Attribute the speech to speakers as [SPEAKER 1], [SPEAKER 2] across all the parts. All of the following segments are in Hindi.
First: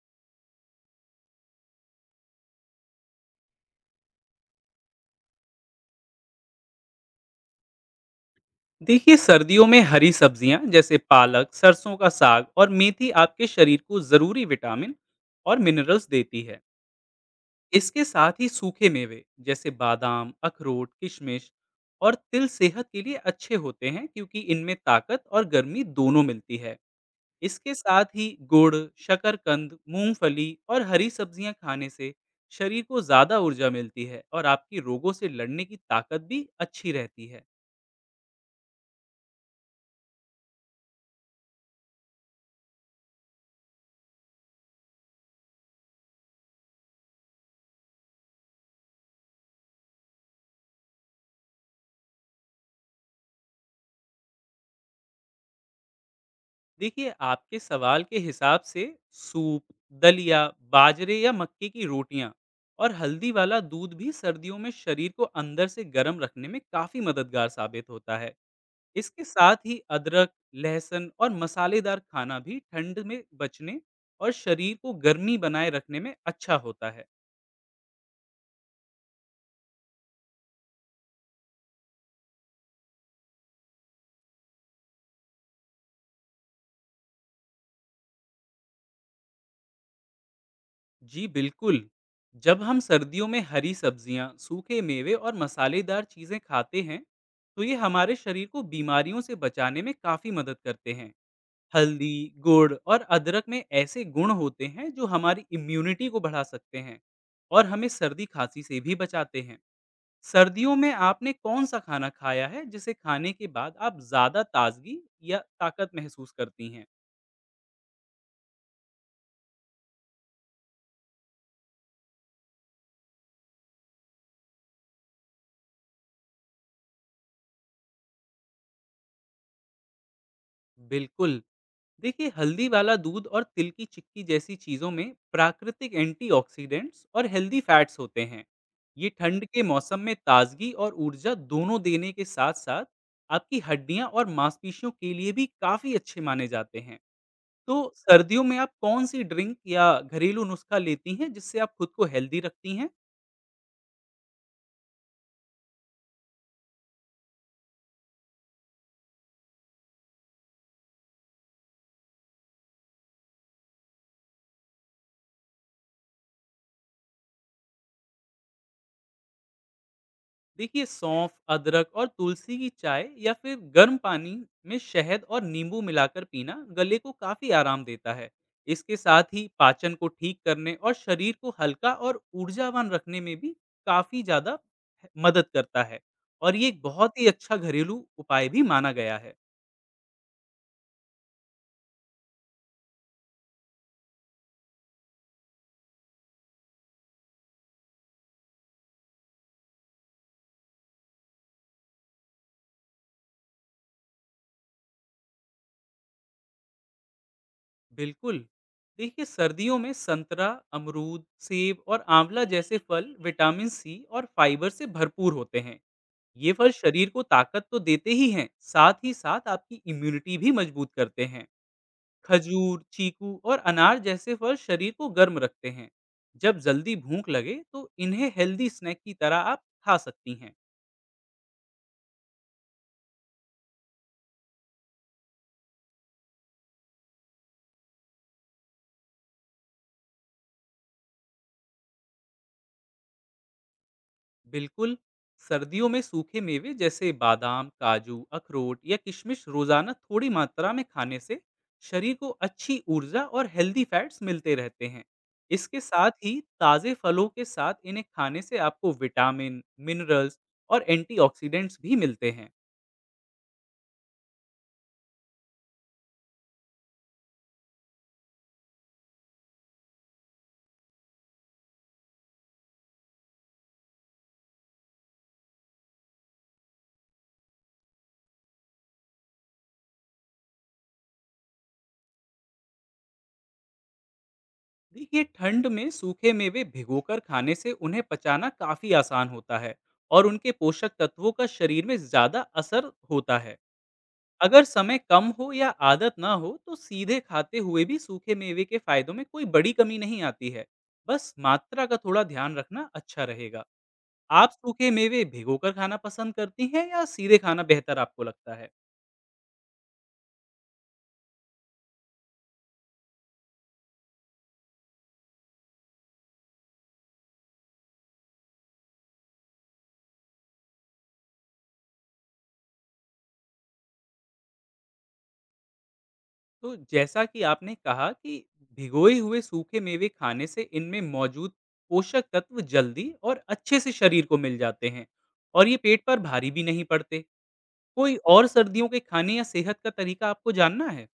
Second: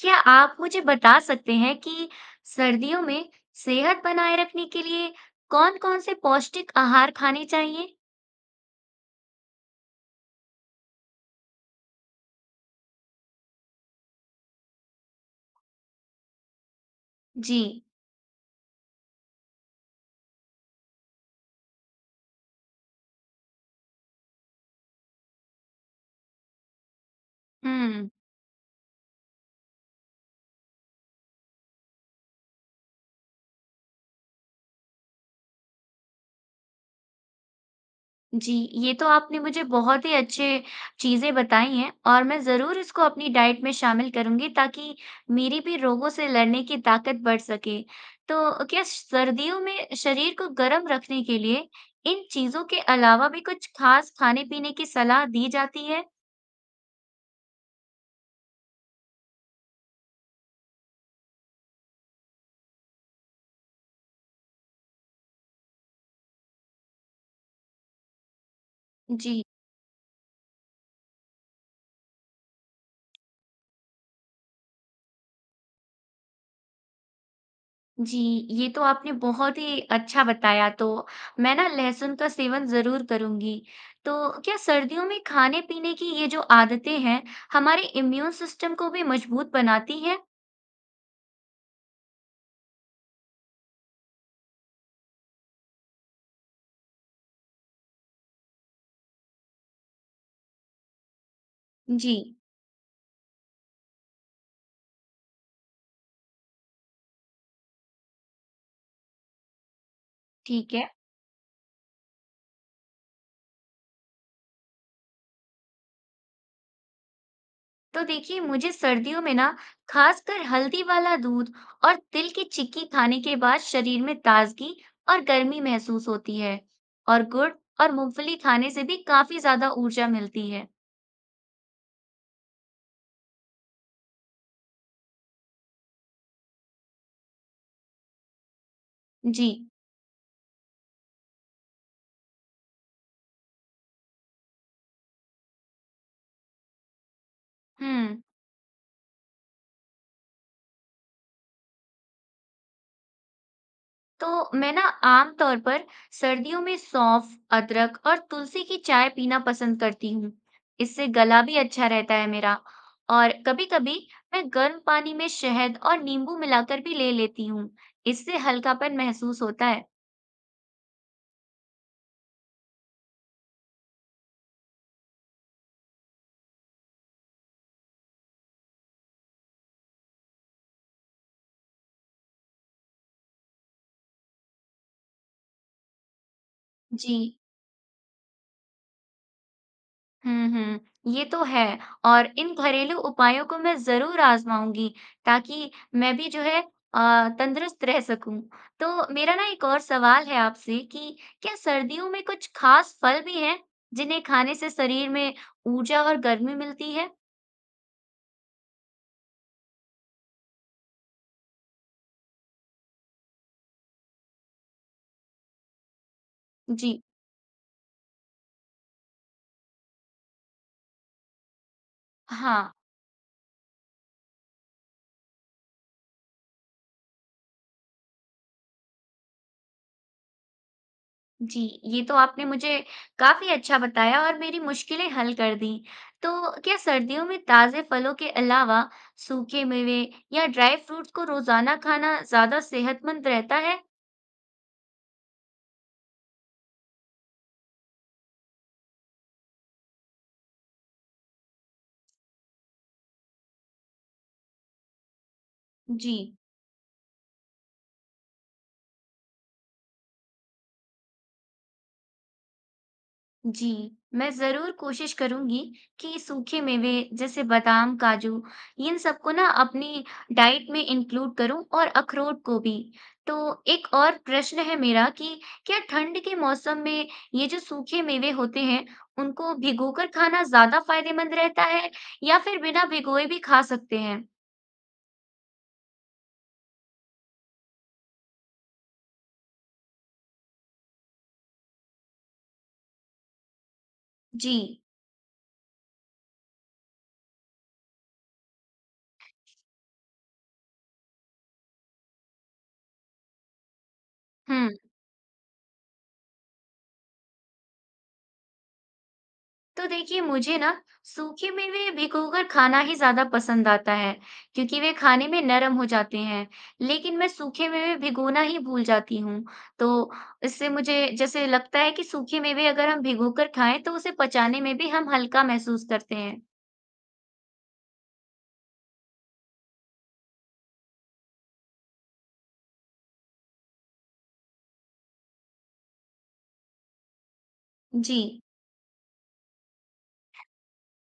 [SPEAKER 1] क्या आप मुझे बता सकते हैं कि सर्दियों में सेहत बनाए रखने के लिए कौन-कौन से पौष्टिक आहार खाने चाहिए?
[SPEAKER 2] देखिए, सर्दियों में हरी सब्जियां जैसे पालक, सरसों का साग और मेथी आपके शरीर को जरूरी विटामिन और मिनरल्स देती है।
[SPEAKER 1] जी।
[SPEAKER 2] इसके साथ ही सूखे मेवे जैसे बादाम, अखरोट, किशमिश और तिल सेहत के लिए अच्छे होते हैं क्योंकि इनमें ताकत और गर्मी दोनों मिलती है। इसके साथ
[SPEAKER 1] हुँ।
[SPEAKER 2] ही गुड़, शकरकंद, मूंगफली और हरी सब्जियां खाने से शरीर को ज़्यादा ऊर्जा मिलती है और आपकी रोगों से लड़ने की ताकत भी अच्छी रहती है।
[SPEAKER 1] जी, ये तो आपने मुझे बहुत ही अच्छे चीज़ें बताई हैं और मैं ज़रूर इसको अपनी डाइट में शामिल करूँगी ताकि मेरी भी रोगों से लड़ने की ताकत बढ़ सके। तो क्या सर्दियों में शरीर को गर्म रखने के लिए इन चीज़ों के अलावा भी कुछ खास खाने-पीने की सलाह दी जाती है?
[SPEAKER 2] देखिए, आपके सवाल के हिसाब से सूप, दलिया, बाजरे या मक्के की रोटियां और हल्दी वाला दूध भी सर्दियों में शरीर को अंदर से गर्म रखने में काफी मददगार साबित होता है। इसके
[SPEAKER 1] जी।
[SPEAKER 2] साथ ही अदरक, लहसुन और मसालेदार खाना भी ठंड में बचने और शरीर को गर्मी बनाए रखने में अच्छा होता है।
[SPEAKER 1] जी, ये तो आपने बहुत ही अच्छा बताया, तो मैं ना लहसुन का सेवन ज़रूर करूँगी। तो क्या सर्दियों में खाने-पीने की ये जो आदतें हैं, हमारे इम्यून सिस्टम को भी मजबूत बनाती हैं?
[SPEAKER 2] जी बिल्कुल। जब हम सर्दियों में हरी सब्जियां, सूखे मेवे और मसालेदार चीजें खाते हैं, तो ये हमारे शरीर को बीमारियों से बचाने में काफी मदद करते हैं। हल्दी,
[SPEAKER 1] जी,
[SPEAKER 2] गुड़ और अदरक में ऐसे गुण होते हैं जो हमारी इम्यूनिटी को बढ़ा सकते हैं और हमें सर्दी खांसी से भी बचाते हैं।
[SPEAKER 1] ठीक
[SPEAKER 2] सर्दियों
[SPEAKER 1] है।
[SPEAKER 2] में आपने कौन सा खाना खाया है जिसे खाने के बाद आप ज्यादा ताजगी या ताकत महसूस करती हैं?
[SPEAKER 1] तो देखिए, मुझे सर्दियों में ना खासकर हल्दी वाला दूध और तिल की चिक्की खाने के बाद शरीर में ताज़गी और गर्मी महसूस होती है। और गुड़ और मूँगफली खाने से भी काफ़ी ज़्यादा ऊर्जा मिलती है।
[SPEAKER 2] बिल्कुल। देखिए, हल्दी वाला दूध और तिल की चिक्की जैसी चीज़ों में प्राकृतिक एंटीऑक्सीडेंट्स और हेल्दी फैट्स होते हैं। ये ठंड
[SPEAKER 1] जी।
[SPEAKER 2] के मौसम में ताजगी और ऊर्जा दोनों देने के साथ साथ आपकी हड्डियां और मांसपेशियों के लिए भी काफ़ी अच्छे माने जाते हैं। तो
[SPEAKER 1] हुँ।
[SPEAKER 2] सर्दियों में आप कौन सी ड्रिंक या घरेलू नुस्खा लेती हैं जिससे आप खुद को हेल्दी रखती हैं?
[SPEAKER 1] तो मैं ना आमतौर पर सर्दियों में सौंफ, अदरक और तुलसी की चाय पीना पसंद करती हूँ। इससे गला भी अच्छा रहता है मेरा। और कभी-कभी मैं गर्म पानी में शहद और नींबू मिलाकर भी ले लेती हूँ। इससे हल्कापन महसूस होता है।
[SPEAKER 2] देखिए, सौंफ, अदरक और तुलसी की चाय या फिर गर्म पानी में शहद और नींबू मिलाकर पीना गले को काफी आराम देता है। इसके साथ ही पाचन को ठीक करने और शरीर को हल्का और ऊर्जावान रखने में भी काफी ज्यादा मदद करता है और ये एक
[SPEAKER 1] जी।
[SPEAKER 2] बहुत ही अच्छा घरेलू उपाय भी माना गया है।
[SPEAKER 1] हुँ, हुँ। ये तो है, और इन घरेलू उपायों को मैं ज़रूर आज़माऊँगी ताकि मैं भी जो है तंदुरुस्त रह सकूँ। तो मेरा ना एक और सवाल है आपसे कि क्या सर्दियों में कुछ खास फल भी हैं जिन्हें खाने से शरीर में ऊर्जा और गर्मी मिलती है?
[SPEAKER 2] बिल्कुल। देखिए, सर्दियों में संतरा, अमरूद, सेब और आंवला जैसे फल विटामिन सी और फाइबर से भरपूर होते हैं। ये फल
[SPEAKER 1] जी।
[SPEAKER 2] शरीर को ताकत तो देते ही हैं, साथ ही साथ आपकी इम्यूनिटी भी मजबूत करते हैं।
[SPEAKER 1] हाँ।
[SPEAKER 2] खजूर, चीकू और अनार जैसे फल शरीर को गर्म रखते हैं। जब जल्दी भूख लगे, तो इन्हें हेल्दी स्नैक की तरह आप खा सकती हैं।
[SPEAKER 1] जी, ये तो आपने मुझे काफ़ी अच्छा बताया और मेरी मुश्किलें हल कर दी। तो क्या सर्दियों में ताज़े फलों के अलावा सूखे मेवे या ड्राई फ्रूट्स को रोज़ाना खाना ज़्यादा सेहतमंद रहता है?
[SPEAKER 2] बिल्कुल, सर्दियों में सूखे मेवे जैसे बादाम, काजू, अखरोट या किशमिश रोजाना थोड़ी मात्रा में खाने से शरीर को अच्छी ऊर्जा और हेल्दी फैट्स मिलते रहते हैं। इसके साथ
[SPEAKER 1] जी।
[SPEAKER 2] ही ताज़े फलों के साथ इन्हें खाने से आपको विटामिन, मिनरल्स और एंटीऑक्सीडेंट्स भी मिलते हैं।
[SPEAKER 1] जी, मैं जरूर कोशिश करूंगी कि सूखे मेवे जैसे बादाम, काजू, इन सबको ना अपनी डाइट में इंक्लूड करूं, और अखरोट को भी। तो एक और प्रश्न है मेरा कि क्या ठंड के मौसम में ये जो सूखे मेवे होते हैं, उनको भिगोकर खाना ज्यादा फायदेमंद रहता है या फिर बिना भिगोए भी खा सकते हैं?
[SPEAKER 2] देखिए, ठंड में सूखे मेवे भिगोकर खाने से उन्हें पचाना काफ़ी आसान होता है और उनके पोषक तत्वों का शरीर में ज़्यादा असर होता है।
[SPEAKER 1] जी।
[SPEAKER 2] अगर समय कम हो या आदत ना हो तो सीधे खाते हुए भी सूखे मेवे के फायदों में कोई बड़ी कमी नहीं आती है। बस मात्रा का थोड़ा ध्यान रखना अच्छा रहेगा। आप
[SPEAKER 1] हम्म।
[SPEAKER 2] सूखे मेवे भिगोकर खाना पसंद करती हैं या सीधे खाना बेहतर आपको लगता है?
[SPEAKER 1] तो देखिए, मुझे ना सूखे मेवे भिगोकर खाना ही ज्यादा पसंद आता है क्योंकि वे खाने में नरम हो जाते हैं। लेकिन मैं सूखे मेवे भिगोना ही भूल जाती हूँ। तो इससे मुझे जैसे लगता है कि सूखे मेवे अगर हम भिगोकर खाएं तो उसे पचाने में भी हम हल्का महसूस करते हैं।
[SPEAKER 2] तो जैसा कि आपने कहा कि भिगोए हुए सूखे मेवे खाने से इनमें मौजूद पोषक तत्व जल्दी और अच्छे से शरीर को मिल जाते हैं और ये पेट पर भारी भी नहीं पड़ते। कोई
[SPEAKER 1] जी।
[SPEAKER 2] और सर्दियों के खाने या सेहत का तरीका आपको जानना है?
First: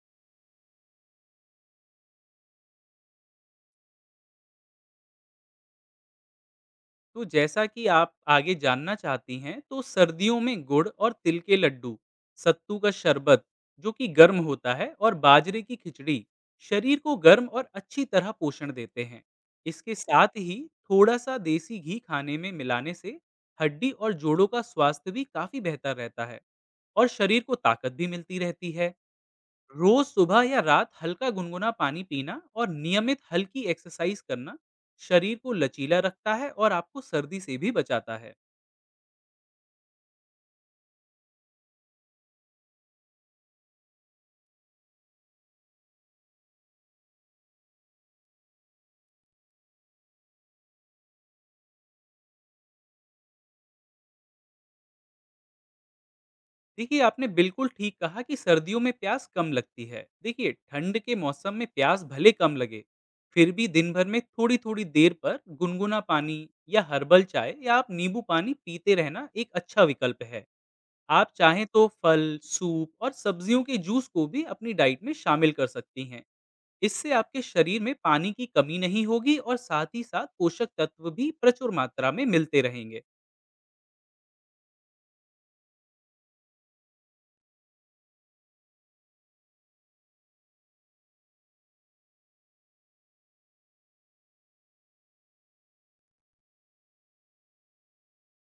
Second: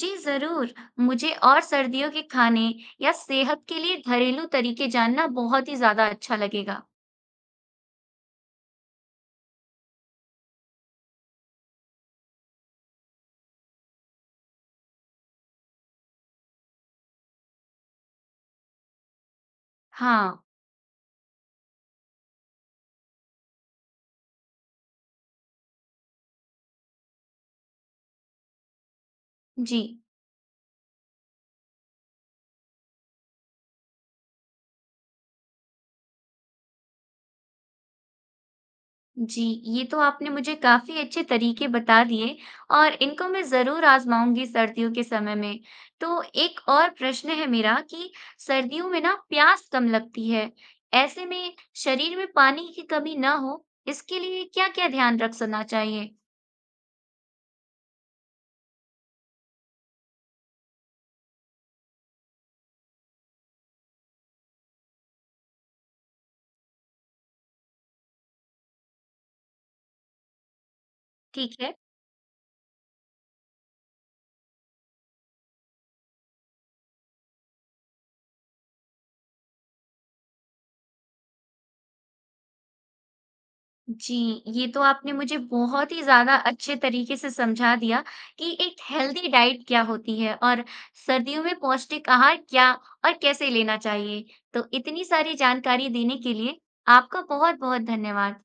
[SPEAKER 1] जी जरूर, मुझे और सर्दियों के खाने या सेहत के लिए घरेलू तरीके जानना बहुत ही ज्यादा अच्छा लगेगा।
[SPEAKER 2] तो जैसा कि आप आगे जानना चाहती हैं, तो सर्दियों में गुड़ और तिल के लड्डू, सत्तू का शरबत जो कि गर्म होता है, और बाजरे की खिचड़ी शरीर को गर्म और अच्छी तरह पोषण देते हैं। इसके साथ
[SPEAKER 1] हाँ।
[SPEAKER 2] ही थोड़ा सा देसी घी खाने में मिलाने से हड्डी और जोड़ों का स्वास्थ्य भी काफी बेहतर रहता है और शरीर को ताकत भी मिलती रहती है।
[SPEAKER 1] जी।
[SPEAKER 2] रोज सुबह या रात हल्का गुनगुना पानी पीना और नियमित हल्की एक्सरसाइज करना शरीर को लचीला रखता है और आपको सर्दी से भी बचाता है।
[SPEAKER 1] जी, ये तो आपने मुझे काफ़ी अच्छे तरीके बता दिए और इनको मैं ज़रूर आज़माऊँगी सर्दियों के समय में। तो एक और प्रश्न है मेरा कि सर्दियों में ना प्यास कम लगती है। ऐसे में शरीर में पानी की कमी ना हो, इसके लिए क्या-क्या ध्यान रखना चाहिए?
[SPEAKER 2] देखिए, आपने बिल्कुल ठीक कहा कि सर्दियों में प्यास कम लगती है। देखिए, ठंड के मौसम में प्यास भले कम लगे, फिर भी दिन भर में थोड़ी थोड़ी देर पर गुनगुना पानी या हर्बल चाय या आप नींबू पानी पीते रहना एक अच्छा विकल्प है। आप
[SPEAKER 1] ठीक
[SPEAKER 2] चाहें
[SPEAKER 1] है।
[SPEAKER 2] तो फल, सूप और सब्जियों के जूस को भी अपनी डाइट में शामिल कर सकती हैं। इससे आपके शरीर में पानी की कमी नहीं होगी और साथ ही साथ पोषक तत्व भी प्रचुर मात्रा में मिलते रहेंगे।
[SPEAKER 1] जी, ये तो आपने मुझे बहुत ही ज़्यादा अच्छे तरीके से समझा दिया कि एक हेल्दी डाइट क्या होती है और सर्दियों में पौष्टिक आहार क्या और कैसे लेना चाहिए। तो इतनी सारी जानकारी देने के लिए आपका बहुत-बहुत धन्यवाद।